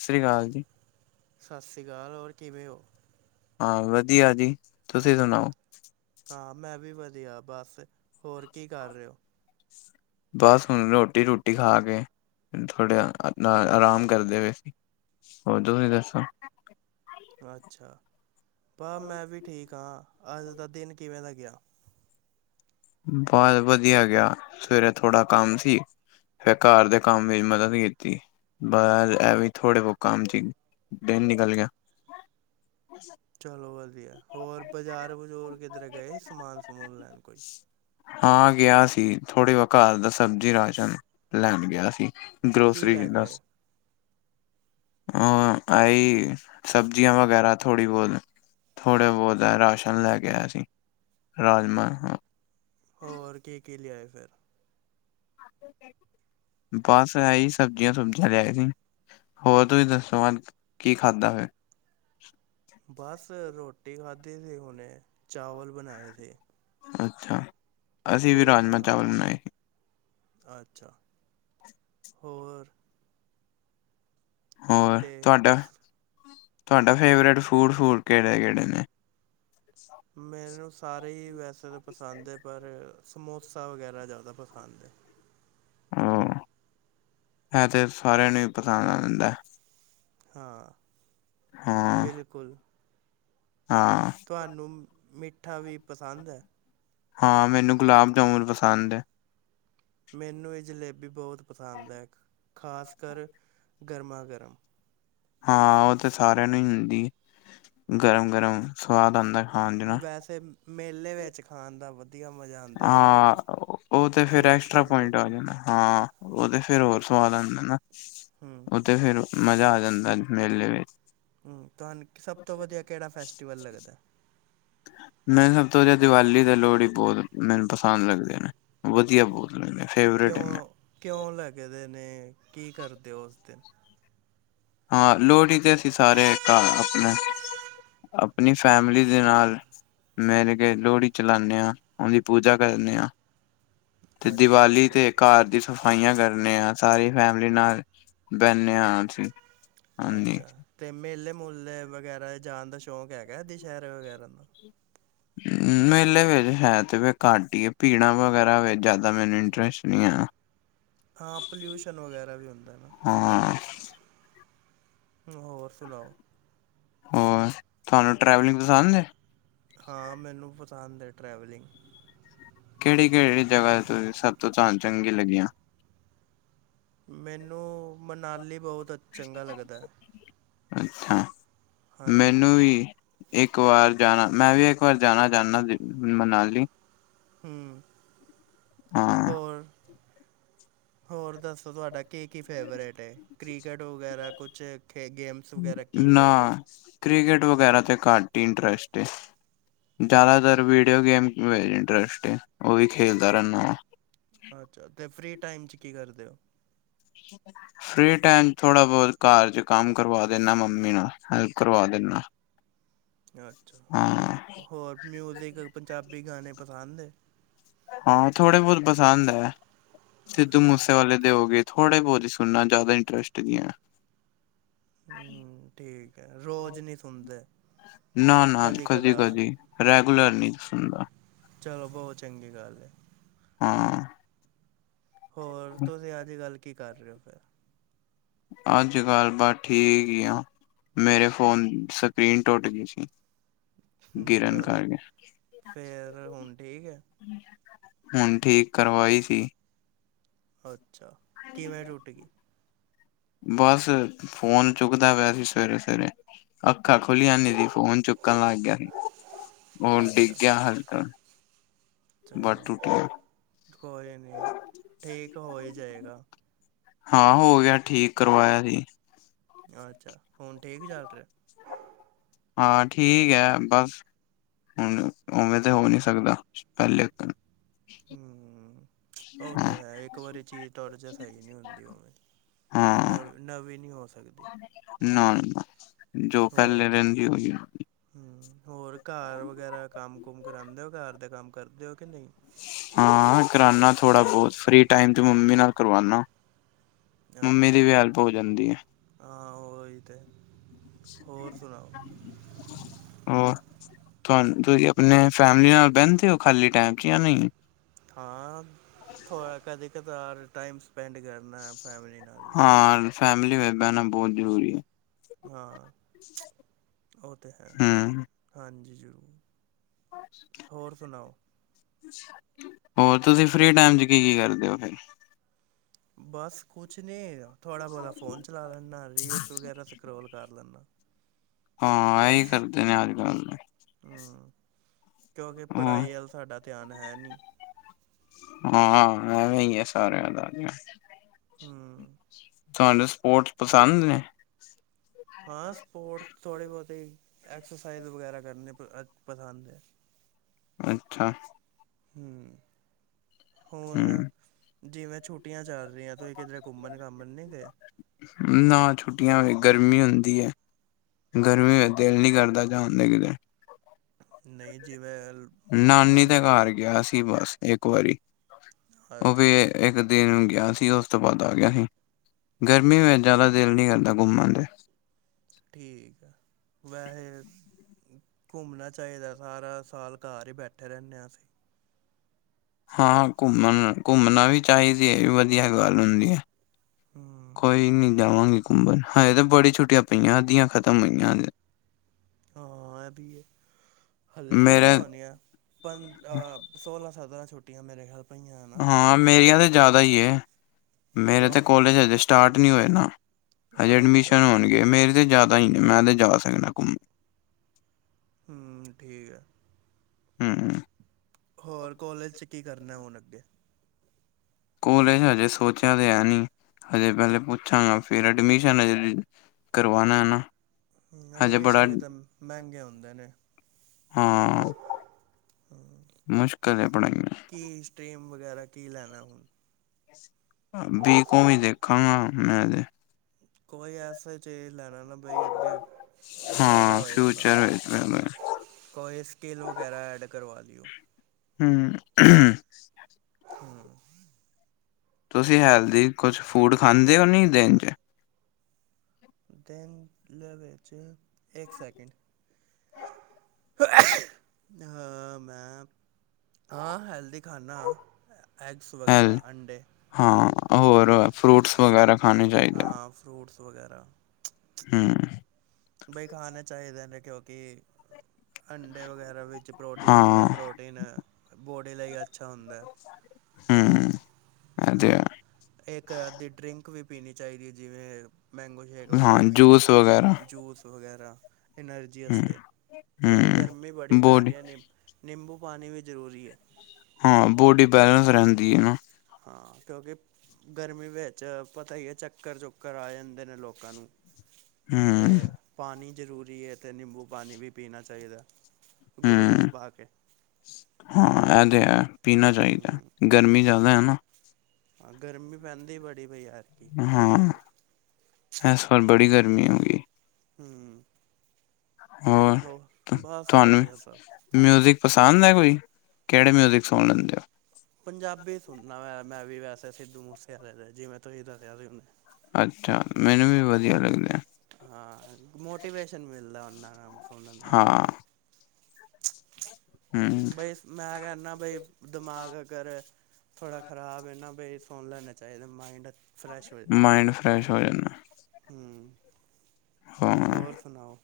ਸਸਾਰੀ ਸ਼੍ਰੀ ਅਕਾਲ ਜੀ। ਸਤਿ ਸ਼੍ਰੀ ਅਕਾਲ ਔਰ ਕਿਵੇਂ ਓ? ਹਾ ਵਧੀਆ ਜੀ, ਤੁਸੀਂ ਸੁਣਾਓ? ਹਾਂ, ਮੈਂ ਵੀ ਵਧੀਆ ਬਸ, ਹੋਰ ਕੀ ਕਰ ਰਹੇ ਓ? ਬਸ ਹੁਣ ਰੋਟੀ-ਰੂਟੀ ਖਾ ਕੇ, ਥੋੜ੍ਹਾ ਅ-ਆਰਾਮ ਕਰ ਦੇ ਪਏ ਸੀ। ਹੋਰ ਤੁਸੀਂ ਦੱਸੋ? ਅੱਛਾ, ਬਸ ਮੈਂ ਵੀ ਠੀਕ ਆਂ, ਅੱਜ ਦਾ ਦਿਨ ਕਿਵੇਂ ਦਾ ਗਿਆ? ਬ ਵਧੀਆ ਗਿਆ, ਸਵੇਰੇ ਥੋੜਾ ਕੰਮ ਸੀ। ਫ਼ੇਰ ਘਰ ਦੇ ਕੰਮ ਵਿੱਚ ਮਦਦ ਕੀਤੀ, ਬ ਐ ਵੀ ਥੋੜੇ ਬਹੁਤ ਕੰਮ ਚ' ਈ ਦਿਨ ਨਿਕਲ ਗਿਆ। ਚੱਲੋ ਵਧੀਆ, ਹੋਰ ਬਜ਼ਾਰ-ਬਜੂਰ ਕਿਧਰੇ ਗਏ ਸਮਾਨ-ਸਮੂਨ ਲੈਣ ਕੋਈ? ਹਾਂ, ਗਿਆ ਸੀ, ਥੋੜ੍ਹੇ ਓ ਘਰ ਦਾ ਸਬਜ਼ੀ-ਰਾਸ਼ਨ ਲੈਣ ਗਿਆ ਸੀ। ਕੀ ਗਰੋਸਰੀ ਲੈ ਲੈਣ ਕੇ ਆਏ? ਬਸ। ਹਾ ਅ-ਆਈ, ਸਬਜ਼ੀਆਂ ਵਗੈਰਾ ਥੋੜ੍ਹੀ ਬੋਹਤ? ਥੋੜ੍ਹੇ ਬਹੁਤ, ਰਾਸ਼ਨ ਲੈ ਕੇ ਆਇਆ ਸੀ ਰਾਜਮਾਂ ਹੋਰ ਕੀ-ਕੀ ਲਿਆਏ ਫੇਰ? ਬਸ ਆਹੀ ਸਬਜ਼ੀਆਂ-ਸੁਬਜ਼ੀਆਂ ਲਾਇਆ ਸੀ। ਹੋਰ ਤੁਸੀਂ ਦੱਸੋ, ਅੱਜ ਕੀ ਖਾਧਾ ਫੇਰ? ਬਸ ਰੋਟੀ ਖਾਧੀ ਸੀ ਹੁਣੇ, ਚਾਵਲ ਬਣਾਏ ਸੀੇ। ਅੱਛਾ। ਅਸੀਂ ਵੀ ਤੁਸੀਂ ਰਾਜਮਾਂ ਸੁਣਾਓ? ਚਾਵਲ ਬਣਾਏ ਸੀ। ਅੱਛਾ, ਹੋਰ? ਹੋਰ ਤੇ ਤੁਹਾਡਾ, ਤੁਹਾਡਾ ਫੇਵਰੇਟ ਫੂਡ-ਫੂਡ ਕਿਹੜੇ-ਕਿਹੜੇ ਨੇ? ਮੈਨੂੰ ਸਾਰੇ ਈ ਵੈਸੇ ਤਾਂ ਪਸੰਦ ਐ, ਪਰ ਸਮੋਸਾ ਵਗੈਰਾ ਜ਼ਿਆਦਾ ਪਸੰਦ ਐ। ਹੂ, ਇਹ ਤੇ ਸਾਰਿਆਂ ਨੂੰ ਈ ਪਸੰਦ ਐ। ਹਾਂ, ਹਾਂ ਬਿਲਕੁਲ। ਹਾਂ। ਤੁਹਾਨੂੰ ਮਿੱਠਾ ਵੀ ਪਸੰਦ ਐ? ਹਾਂ, ਮੈਨੂੰ ਗੁਲਾਬ-ਜਾਮੁਨ ਪਸੰਦ ਐ। ਮੈਨੂੰ ਇਹ ਜਲੇਬੀ ਬਹੁਤ ਪਸੰਦ ਐ, ਖਾਸ ਕਰ ਗਰਮਾ-ਗਰਮ। ਹਾਂ, ਉਹ ਤੇ ਸਾਰਿਆਂ ਨੂੰ ਈ ਹੁੰਦੀ, ਗਰਮ-ਗਰਮ ਸਵਾਦ ਆਂਦਾ। ਵੈਸੇ ਮੇਲੇ ਵਿੱਚ ਖਾਣ ਦਾ ਵਧੀਆ ਮਜ਼ਾ ਆਉਂਦਾ ਹਾਂ, ਜਲੇਬੀ ਉਹ ਤੇ ਫਿਰ ਐਕਸਟਰਾ ਸਮੋਸੇ ਪੁਆਇੰਟ ਆ ਜਲੇਬੀ ਗਿਆ ਨਾ ਹਾਂ। ਓ ਤੇ ਫੇਰ ਹੋਰ ਸਵਾਦ ਆਂਦਾ ਨਾ। ਹੂ। ਓ ਤੇ ਫੇਰ ਮਜ਼ਾ ਆ ਜਾਂਦਾ ਮੇਲੇ ਵਿੱਚ। ਹੂ, ਤੁਹਾਨੂੰ ਸਭ ਤੋਂ ਵਧੀਆ ਕਿਹੜਾ ਫੈਸਟੀਵਲ ਲੱਗਦਾ? ਮੈਨੂੰ ਸਭ ਤੋਂ ਜਾਦੇ ਦੀਵਾਲੀ ਤੇ ਲੋਹੜੀ ਬਹੁਤ ਮੈਨੂੰ ਪਸੰਦ ਲੱਗਦੇ ਨੇ। ਵਧੀਆ ਬਹੁਤ ਲੱਗਦੇ, ਫੇਵਰੇਟ ਹੈਗੇ। ਕਿਉਂ ਕਿਉਂ ਲੱਗਦੇ ਨੇ, ਕੀ ਕਰਦੇ ਓ ਉਸ ਦਿਨ? ਹਾਂ, ਲੋਹੜੀ ਤੇ ਅਸੀਂ ਸਾਰੇ ਘਾ ਆਪਣੇ ਆਪਣੀ ਫੈਮਲੀ ਦੇ ਨਾਲ। ਮਿਲ ਕੇ ਲੋਹੜੀ ਚਲਾਉਣੇ ਆ, ਉਹਦੀ ਪੂਜਾ ਕਰਨੇ ਆ। ਤੇ ਅੱਛਾ ਦੀਵਾਲੀ ਅੱਛਾ ਤੇ ਘਰ ਦੀ ਸ ਸਫਾਈਆਂ ਕਰਨੇ ਆ, ਸਾਰੀ ਫੈਮਿਲੀ ਨਾਲ ਬਹਿਣੇ ਆ। ਅਸੀਂ ਹਾਂਜੀ ਅੱਚਾ। ਤੇ ਮੇਲੇ ਮੂਲੇ ਵਗੈਰਾ ਜਾਣ ਦਾ ਸ਼ੌਂਕ ਹੈਗਾ ਦਸਹਿਰੇ ਵਗੈਰਾ ਦਾ? ਮੇਲੇ ਵਿੱਚ ਹੈ ਤੇ ਵੇਹੇ ਘੱਟ ਈ ਐ, ਭੀੜਾਂ ਵਗੈਰਾ ਵਿੱਚ ਜ਼ਿਆਦਾ ਮੈਨੂੰ ਇੰਟਰੇਸ਼ਟ ਨਹੀਂ ਆ। ਹਾਂ, ਪਲੂਸ਼ਨ ਵਗੈਰਾ ਵੀ ਹੁੰਦਾ ਨਾ। ਹਾਂ ਹੋਰ ਸੁਣਾਓ? ਹੋਰ, ਤੁਹਾਨੂੰ ਟਰੈਵਲਿੰਗ ਪਸੰਦ ਐ? ਹਾਂ, ਮੈਨੂੰ ਪਸੰਦ ਐ ਟਰੈਵਲਿੰਗ। ਕਿਹੜੀ ਕਿਹੜੀ ਜਗ੍ਹਾ ਤੇ ਸਭ ਤੋਂ ਤੁਹਾਨੂੰ ਚੰਗੀ ਲੱਗੀਆਂ? ਮੈਨੂੰ ਮਨਾਲੀ ਬਹੁਤ ਅੱ ਚੰਗਾ ਲੱਗਦਾ। ਅੱਛਾ, ਹਾਂਜੀ ਮੈਨੂੰ ਵੀ। ਇੱਕ ਵਾਰ ਜਾਣਾ, ਮੈਂ ਵੀ ਇੱਕ ਵਾਰ ਜਾਣਾ ਚਾਣਾ ਮਨਾਲੀ। ਹੂੰ, ਹਾਂ। ਹੋਰ, ਹੋਰ ਦੱਸੋ ਤੁਹਾਡਾ ਕੀ ਕੀ ਫੇਵਰੇਟ ਐ, ਕ੍ਰਿਕਟ ਵਗੈਰਾ ਕੁੱਛ ਖੇ ਗੇਮ ਨਾ ਕ੍ਰਿਕਟ ਵਗੈਰਾ ਤੇ ਘੱਟ ਹੀ ਇੰਟਰਸਟ ਏ। ਜ਼ਿਆਦਾਤਰ ਵੀਡੀਓ ਗੇਮ ਚ ਇੰਟਰਸਟ ਏ, ਉਵੀ ਖੇਲਦਾ ਰਹਿਣਾ ਵਾ। ਅੱਛਾ ਤੇ ਫਰੀ ਟਾਈਮ ਚ ਕੀ ਕਰਦੇ ਓ? [unintelligible] ਫਰੀ ਟਾਈਮ ਥੋੜਾ ਬਹੁਤ ਘਰ ਚ ਕੰਮ ਕਰਵਾ ਦਿੰਨਾ ਮੰਮੀ ਨਾਲ, ਹੈਲਪ ਕਰਵਾ ਦਿੰਨਾ। ਅੱਛਾ, ਹੋਰ ਮਿਊਜ਼ਿਕ, ਪੰਜਾਬੀ ਗਾਣੇ ਪਸੰਦ ਏ? ਹਾਂ, ਥੋੜੇ ਬਹੁਤ ਪਸੰਦ ਹੈ ਐ, ਸਿੱਧੂ ਅੱਛਾ ਮੂਸੇਵਾਲੇ ਦੇ ਹੋ ਗਏ। ਥੋੜੇ ਬਹੁਤ ਹੀ ਸੁਣਨਾ, ਜ਼ਿਆਦਾ ਇੰਟਰਸਟ ਨੀ ਐ। ਹੂੰ, ਠੀਕ ਐ, ਰੋਜ਼ ਨੀ ਸੁਣਦੇ? ਨਾ ਨਾ ਕਦੀ ਕਦੀ, ਰੈਗੂਲਰ ਨੀ ਸੁਣਦਾ। ਚਲੋ ਬਹੁਤ ਚੰਗੀ ਗੱਲ ਐ। ਹਾਂ। ਹੋਰ, ਤੁਸੀਂ ਅੱਜ-ਕੱਲ ਕੀ ਕਰ ਰਹੇ ਹੋ ਫੇਰ? ਅੱਜ-ਕੱਲ ਬਾਸ ਠੀਕ ਹੀ ਆਂ, ਮੇਰੇ ਫੋਨ ਸਕਰੀਨ ਟੋਟ ਗਈ ਸੀ। ਹਮ, ਗਿਰਨ ਚਲੋ, ਕਰਕੇ ਫੇਰ ਹੁਣ ਠੀਕ ਹੈ? ਹੁਣ ਠੀਕ ਕਰਵਾਈ ਸੀ। ਅੱਛਾ, ਕਿਵੇਂ ਟੁੱਟ ਗਈ? ਬਸ, ਫੋਨ ਚੁੱਕਦਾ ਪਿਆ ਸੀ ਸਵੇਰੇ-ਸਵੇਰੇ ਅੱਖਾਂ ਖੁੱਲੀਆਂ ਨੀ ਸੀ, ਫੋਨ ਚੁੱਕਣ ਲੱਗ ਗਿਆ ਸੀ। ਉਹ ਅੱਛਾ ਡਿੱਗ ਗਿਆ ਹਕ ਚਲੋ [unintelligible] ਠੀਕ ਹੋ ਹੀ ਜਾਏਗਾ। ਹਾਂ ਹੋ ਗਿਆ, ਠੀਕ ਕਰਵਾਇਆ ਸੀ। ਅੱਛਾ, ਹੁਣ ਠੀਕ ਚੱਲ ਰਿਹਾ? ਹਾਂ, ਠੀਕ ਹੈ ਬਸ ਹੁਣ ਉਵੇਂ ਤੇ ਹੋ ਨੀ ਸਕਦਾ, ਪਹਿਲੇ ਅਕਨ ਹਮ ਉਹ ਹਾਂ ਤੇ ਹੈ ਇੱਕ ਵਾਰੀ ਚੀਜ਼ ਟੋਟ ਜੇ, ਸਹੀ ਨਹੀਂ ਹੁੰਦੀ ਉਵੇਂ ਹਾਂ ਨਵੀ, ਨਵੀਂ ਨੀ ਹੋ ਸਕਦੀ। ਨਾ ਨਾ, ਜੋ ਪਹਿਲੇ ਰਹਿੰਦੀ [unintelligible] ਹਮ, ਹੋਰ ਘਰ ਵਗੈਰਾ ਕੰਮ-ਕੁਮ ਕਰਾਂਦੇ ਹੋ, ਘਰ ਦੇ ਕੰਮ ਕਰਦੇ ਹੋ ਕਿ ਨਹੀਂ? ਹਾਂ ਕਰਾਨਾ ਥੋੜਾ ਬਹੁਤ, ਫ੍ਰੀ ਟਾਈਮ ਤੇ ਮੰਮੀ ਨਾਲ ਕਰਵਾਉਾ ਮੰਮੀ ਅੱਛਾ ਦੀ ਵੀ ਹੈਲਪ ਹੋ ਜਾਂਦੀ ਏ ਹਾਂ ਉਹੀ ਤੇ, ਹੋਰ ਸੁਣਾੳ? ਹੋਰ, ਤੁਾਨ-ਤੁਸੀਂ ਆਪਣੇ ਫੈਮਿਲੀ ਨਾਲ ਬਹਿੰਦੇ ਹੋ, ਖਾਲੀ ਟਾਈਮ 'ਚ ਜਾਂ ਨਹੀਂ? ਹਾਂ, ਥੋ੍ਹਾ ਕਦੇ-ਕਦਾਰ ਟਾਈਮ ਸਪੈਂਡ ਕਰਨਾ ਫੈਮਿਲੀ ਨਾਲ ਵੀ ਹਾਂ, ਫੈਮਲੀ ਵੇ ਬਹਿਣਾ ਬਹੁਤ ਜ਼ਰੂਰੀ ਏ ਹਾਂ, ਉਹ ਤਾਂ ਹੈ, ਹਮ ਹਾਂਜੀ ਜ਼ਰੂਰ। [inaudible] ਹੋਰ ਸੁਣਾਓ? ਹੋਰ, ਤੁਸੀਂ ਫਫ੍ਰੀ ਟਾਈਮ 'ਚ ਕੀ-ਕੀ ਕਰਦੇ ਹੋ ਫੇਰ? ਬਸ ਕੁਛ ਨੀ, ਥੋੜ੍ਹਾ ਬਹੁਤਾ ਫੋਨ ਚਲਾ ਲੈਂਦਾ, ਰੀਲਸ ਵਗੈਰਾ ਸਕਰੋਲ ਕਰ ਲੈਨਾ। ਹਾਂ, ਇਹੀ ਕਰਦੇ ਨੇ ਅੱਜ ਕੱਲ ਹਮ, ਕਿਉਂਕਿ ਹੋਰ ਪੜ੍ਹਾਈ ਵਲ ਸਾਡਾ ਧਿਆਨ ਹੈ ਨਹੀਂ ਹਾਂ, ਐਵੇਂ ਈ ਸਾਰਿਆਂ ਦਾ ਹਮ ਤੁਹਾਨੂੰ ਸਪੋਰਟਸ ਪਸੰਦ ਨੇ? ਹਾਂ ਸਪੋਰਟਸ ਥੋੜ੍ਹੇ ਬਹੁਤੇ, ਐਕਸਰਸਾਈਜ਼ ਵਗੈਰਾ ਕਰਨੇ ਪਸੰਦ ਏ। ਅੱਛਾ। ਹਮ, ਹੋਰ ਹਮ ਜਿਵੇ ਛੁਟਿਆ ਚੱਲ ਰਹੀ ਆਂ, ਤੁਹੀ ਕਿੱਧਰੇ ਘੁੰਮਣ-ਘਾਮਣ ਨਹੀਂ ਗਏ? ਨਾ, ਛੁਟਿਆ ਵੇ ਗਰਮੀ ਹੁੰਦੀ ਏ। ਗਰਮੀ ਵਿੱਚ ਦਿਲ ਨਹੀਂ ਕਰਦਾ, ਜਾਨ ਨੂੰ ਕਿ ਨਹੀਂ, ਜਿਵੇਂ ਨਾਨੀ ਨਾਨ ਦੇ ਘਰ ਗਿਆ ਸੀ ਬਸ ਇੱਕ ਵਾਰੀ, ਉਹ ਵੀ ਅੱਛਾ ਇੱਕ ਦਿਨ ਗਿਆ ਸੀ, ਉਸ ਤੋਂ ਬਾਦ ਆ ਗਿਆ ਸੀ। ਗਰਮੀ ਵਿਚ, ਜਾਦਾ ਅੱਛਾ ਦਿਲ ਨਹੀਂ ਕਰਦਾ ਘੁੰਮਣ ਤੇ ਠੀਕ ਆ, ਵੈਸੇ ਘੁੰਮਣਾ ਚਾਹੀਦਾ, ਸਾਰਾ ਸਾਲ ਘਰ ਹੀ ਬੈਠੇ ਰਹਿੰਦੇ ਹਾਂ ਅਸੀਂ। ਹਾਂ ਘੁੰਮਣ, ਘੁੰਮਣਾ ਵੀ ਚਾਹੀਦੀ ਏ, ਵਧੀਆ ਗੱਲ ਹੁੰਦੀ ਏ। ਹੂੰ ਕੋਈ ਨੀ ਜਾਵਾਂਗੇ ਘੁੰਮਣ, ਹਜੇ ਤਾਂ ਬੜੀ ਛੁਟੀਆਂ ਪਈਆਂ, ਅੱਧੀਆਂ ਖਤਮ ਹੋਈਆਂ ਹਜੇ। ਹਾਂ ਏ ਵੀ ਏ ਹਲੇ ਮੇਰੇ ਪਹੀਆਂ ਹੁਣੀਆਂ ਪੰ ਅ ਸੋਲਾਂ ਸਤਰਾਂ ਛੁਟੀਆਂ ਮੇਰੇ ਖਿਆਲ ਪਈਆਂ ਨਾ ਹਾਂ ਮੇਰੀਆਂ ਤਾਂ ਜਾਦਾ ਹੀ ਏ ਮੇਰੇ ਕਿਉਂ ਤੇ ਕੋਲੇਜ ਅਜੇ ਸਟਾਰਟ ਨਹੀਂ ਹੋਏ ਨਾ ਹਜੇ ਅੱਛਾ ਐਡਮਿਸ਼ਨ ਹੋਣਗੇ ਮੇਰੇ ਤੇ ਜਾਦਾ ਹੀ ਨੇ ਮੈਂ ਤੇ ਜਾ ਸਕਨਾ ਘੁੰਮਣ ਹ ਠੀਕ ਹੈ ਹਮ ਹੋਰ ਕੋਲਜ 'ਚ ਕੀ ਕਰਨਾ ਹੁਣ ਅੱਗੇ ਕੋਲੇਜ ਹਜੇ ਸੋਚਿਆ ਤੇ ਹੈ ਨੀ ਹਜੇ ਪਹਿਲੇ ਪੁੱਛਾਂਗਾ ਫੇਰ ਐਡਮਿਸ਼ਨ ਕਰਵਾਣਾ ਨਾ ਹਜੇ ਬੜਾ ਐਡਮਿਸ਼ਨ ਵੀ ਤਾਂ ਮਹਿੰਗੇ ਹਉਦੇ ਨੇ ਹਾਂ ਮੁਸ਼ਕਿਲ ਹੈ ਪੜ੍ਹਾਈਆਂ ਕੀ ਸਟਰੀਮ ਵਗੈਰਾ ਕੀ ਲੈਣਾ ਹੁਣ ਬ ਕੋਮ ਵੀ ਦੇਖਾਂਗਾ ਮੈਂ ਤੇ ਕੋਈ ਐਸੇ ਚੇਜ਼ ਲੈਣਾ ਨਾ ਇਥੇ ਫਾਇਦਾ ਹਾਂ ਹੋਏ ਉਹਦਾ ਫਿਊਚਰ ਵਿੱਚ ਕੋਈ ਕੀਂਲ ਵਗੈਰਾ ਐਡ ਕਰਵਾ ਲਿਓ ਹਮ ਹਮ ਤੁਸੀਂ ਹੈਲਦੀ ਕੁਛ ਫੂਡ ਖਾਂਦੇ ਹੋ ਨੀ ਦਿਨ 'ਚ? ਦੇਨ ਦੇ ਵਿੱਚ ਇੱਕ ਸੈਕਿੰਡ ਹਾਂ ਮੈਂ ਆਂ ਹੈਲਦੀ ਖਾਨਾ ਐਗਸ ਹੈਲ ਵਗੈਰਾ ਅੰਡੇ। ਹਾਂ ਹੋਰ ਫਰੂਟਸ ਵਗੈਰਾ। ਖਾਣੇ ਚਾਹੀਦੇ ਹਾਂ ਫਰੂਟਸ ਵਗੈਰਾ। ਹਮ। ਬਈ ਖਾਣੇ ਚਾਹੀਦੇ ਨੇ ਕਿਉਂਕਿ ਅੰਡੇ ਵਗੈਰਾ ਵਿੱਚ ਪ੍ਰੋਟੀਨ ਹੁੰਦਾ ਹਾਂ ਪ੍ਰੋਟੀਨ ਬੋਡੀ ਲਈ ਅੱਛਾ ਹੁੰਦਾ। ਹਮ। ਇਹ ਤੇ ਹੈ ਹਾਂ ਇੱਕ ਅੱਦੀ ਡਰਿੰਕ ਵੀ ਪੀਣੀ ਚਾਹੀਦੀ ਹੈ ਜਿਵੇਂ ਮੈਂਗੋ। ਜੇਗ ਹਾਂ ਵਗੈਰਾ ਪੀ ਲਿਆ ਜੂਸ ਕੁਛ ਵਗੈਰਾ ਜੂਸ। ਵਗੈਰਾ ਐਨਾਰਜੀ ਵਾਸ ਹਮ ਕਿਉਂਕਿ ਗਰਮੀ ਬੜੀ ਹਮ ਪੈ ਬੋਡੀ ਰਹੀ ਹੈ ਨਹੀਂ ਨਿੰਬੂ ਪਾਣੀ ਵੀ ਜ਼ਰੂਰੀ ਹੈ। ਹਾਂ ਬੋਡੀ ਬੈਲੇਂਸ ਰਹਿੰਦੀ ਹੈ ਨਾ? ਹਾਂ ਕਿਉਂਕਿ ਗਰਮੀ ਵਿੱਚ ਪਤਾ ਹੀ ਹੈ ਚੱਕਰ ਚੁੱਕਰ ਆ ਜਾਂਦੇ ਨੇ ਲੋਕਾਂ ਨੂੰ। ਤੇ ਹਮ ਪਾਣੀ ਜ਼ਰੂਰੀ ਹੈ ਤੇ ਨਮਬੂ ਪਾਣੀ ਵੀ ਪੀਣਾ ਚਾਹੀਦਾ। ਗਲੂਕੋਸ ਹਮ ਪਾ ਕੇ ਹਾਂ ਤੇ ਹੈ ਪੀਣਾ ਚਾਹੀਦਾ। ਹੂੰ ਗਰਮੀ ਜ਼ਿਆਦਾ ਹੈ ਨਾ। ਹਾਂ ਗਰਮੀ ਪੈਂਦੀ ਬੜੀਈ ਯਾਰਕੀ ਕੀ ਕਰੀਏ ਹਾਂ ਇਸ ਵਾਰ ਬੀ ਗਰਮੀ ਹੋ ਗਈ ਹਮ ਹੋਰ ਬਸ ਤੁਹਾਨੂੰ ਵਧੀਆ ਸਭ। ਮਿਊਜ਼ਿਕ ਪਸੰਦ ਹੈ ਕੋਈ ਕਿਹੜੇ ਮਿਊਜ਼ਿਕ ਸੁਣ ਲੈਂਦੇ ਹੋ। ਪੰਜਾਬੀ ਸੁਣਨਾ ਵੈਂ ਮੈਂ ਵੀ ਵੈਸੇ ਸਿੱਧੂ ਮੂਸੇਵਾਲੇ ਦੇ ਜਿਵੇਂ ਤੁਸੀਂ ਤਾਂ ਕਹਿਦੇੁੰਦੇ। ਅੱਛਾ ਮੈਨੂੰ ਵੀ ਵਧੀਆ ਲੱਗਦਾ। ਹਾਂ ਮੋਟੀਵੇਸ਼ਨ ਮਿਲਦਾ ਉਹਨਾਂ ਨਾਲ ਫਨਾਂ ਨਾਲ ਨਾ? ਹਾਂ, ਹੂੰ, ਬਈ ਮੈਂ ਕਹਿਿੰਦਾ ਬਈ ਦਿਮਾਗ ਅਗਰ ਥੋੜਾ ਖਰਾਬ ਇ ਨਾ ਭ ਸੁਣ ਲੈਣੇ ਚਾਹੀਦਾ ਮਾਈਂਡ। ਮਾਇੰਡ ਫਰੈਸ਼ ਹੋ ਜਾਂਦ ਹਮ ਹਾਂ, ਹੋਰ ਸੁਨਾਓ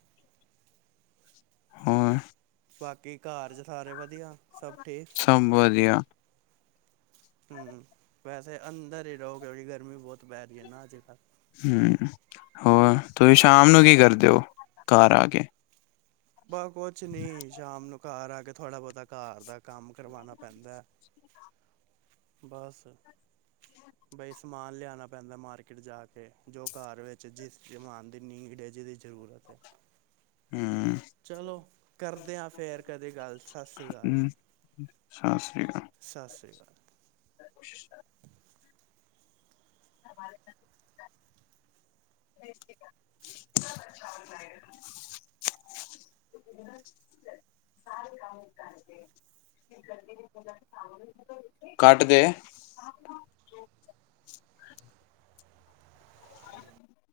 ਹਰ [unintelligible] ਬਾਕੀ ਘਰ ਚ ਸਾਰੇ ਵਧੀਆ ਸਭ ਠੀਕ ਸਭ ਵਧੀਆ ਹਮ ਵੈਸੇ ਅੰਦਰ ਹੀ ਰਹੋ ਕਿਉਂਕਿ ਗਰਮੀ ਬਹੁਤ ਪੈ ਰਹੀ ਹੈ ਨਾ ਅੱਜ ਕੱਲ੍ਹ ਹਮ ਹੋਰ ਤੁਹੀਂ ਸ਼ਾਮ ਨੂੰ ਕੀ ਕਰਦੇ ਹੋ ਘਰ ਆ ਕੇ ਬ ਕੁਛ ਨੀ ਸ਼ਾਮ ਨੂੰ ਘਰ ਆ ਕੇ ਥੋੜਾ ਬਹੁਤਾ ਘਰ ਦਾ ਕੰਮ ਕਰਵਾਨਾ ਪੈਂਦਾ ਐ ਬਸ ਬਈ ਸਮਾਨ ਲਿਆਉਣਾ ਪੈਂਦਾ ਮਾਰਕੀਟ ਜਾ ਕੇ ਜੋ ਘਰ ਵਿੱਚ ਜਿਸ ਜਮਾਨ ਦੀ ਨੀਂਦ ਹੈ ਜਿਹਦੀ ਜ਼ਰੂਰਤ ਹੈ ਹੂੰ, [unintelligible] ਚਲੋ ਕਰਦੇ ਆ ਫੇਰ ਕਦੇ ਗੱਲ ਸਸੀ ਕਾਲ ਸਸ੍ਰੀ ਕਾਲ ਸਸ੍ਰੀ ਕਾਲ ਕੋਸ਼ਿਸ਼ [unintelligible] [unintelligible] ਅ [unintelligible] [unintelligible] [unintelligible] ਸਾਰੇ ਕਮ ਕਰਦੇ [unintelligible] ਕੱਟ ਦੇ ਹ [inaudible]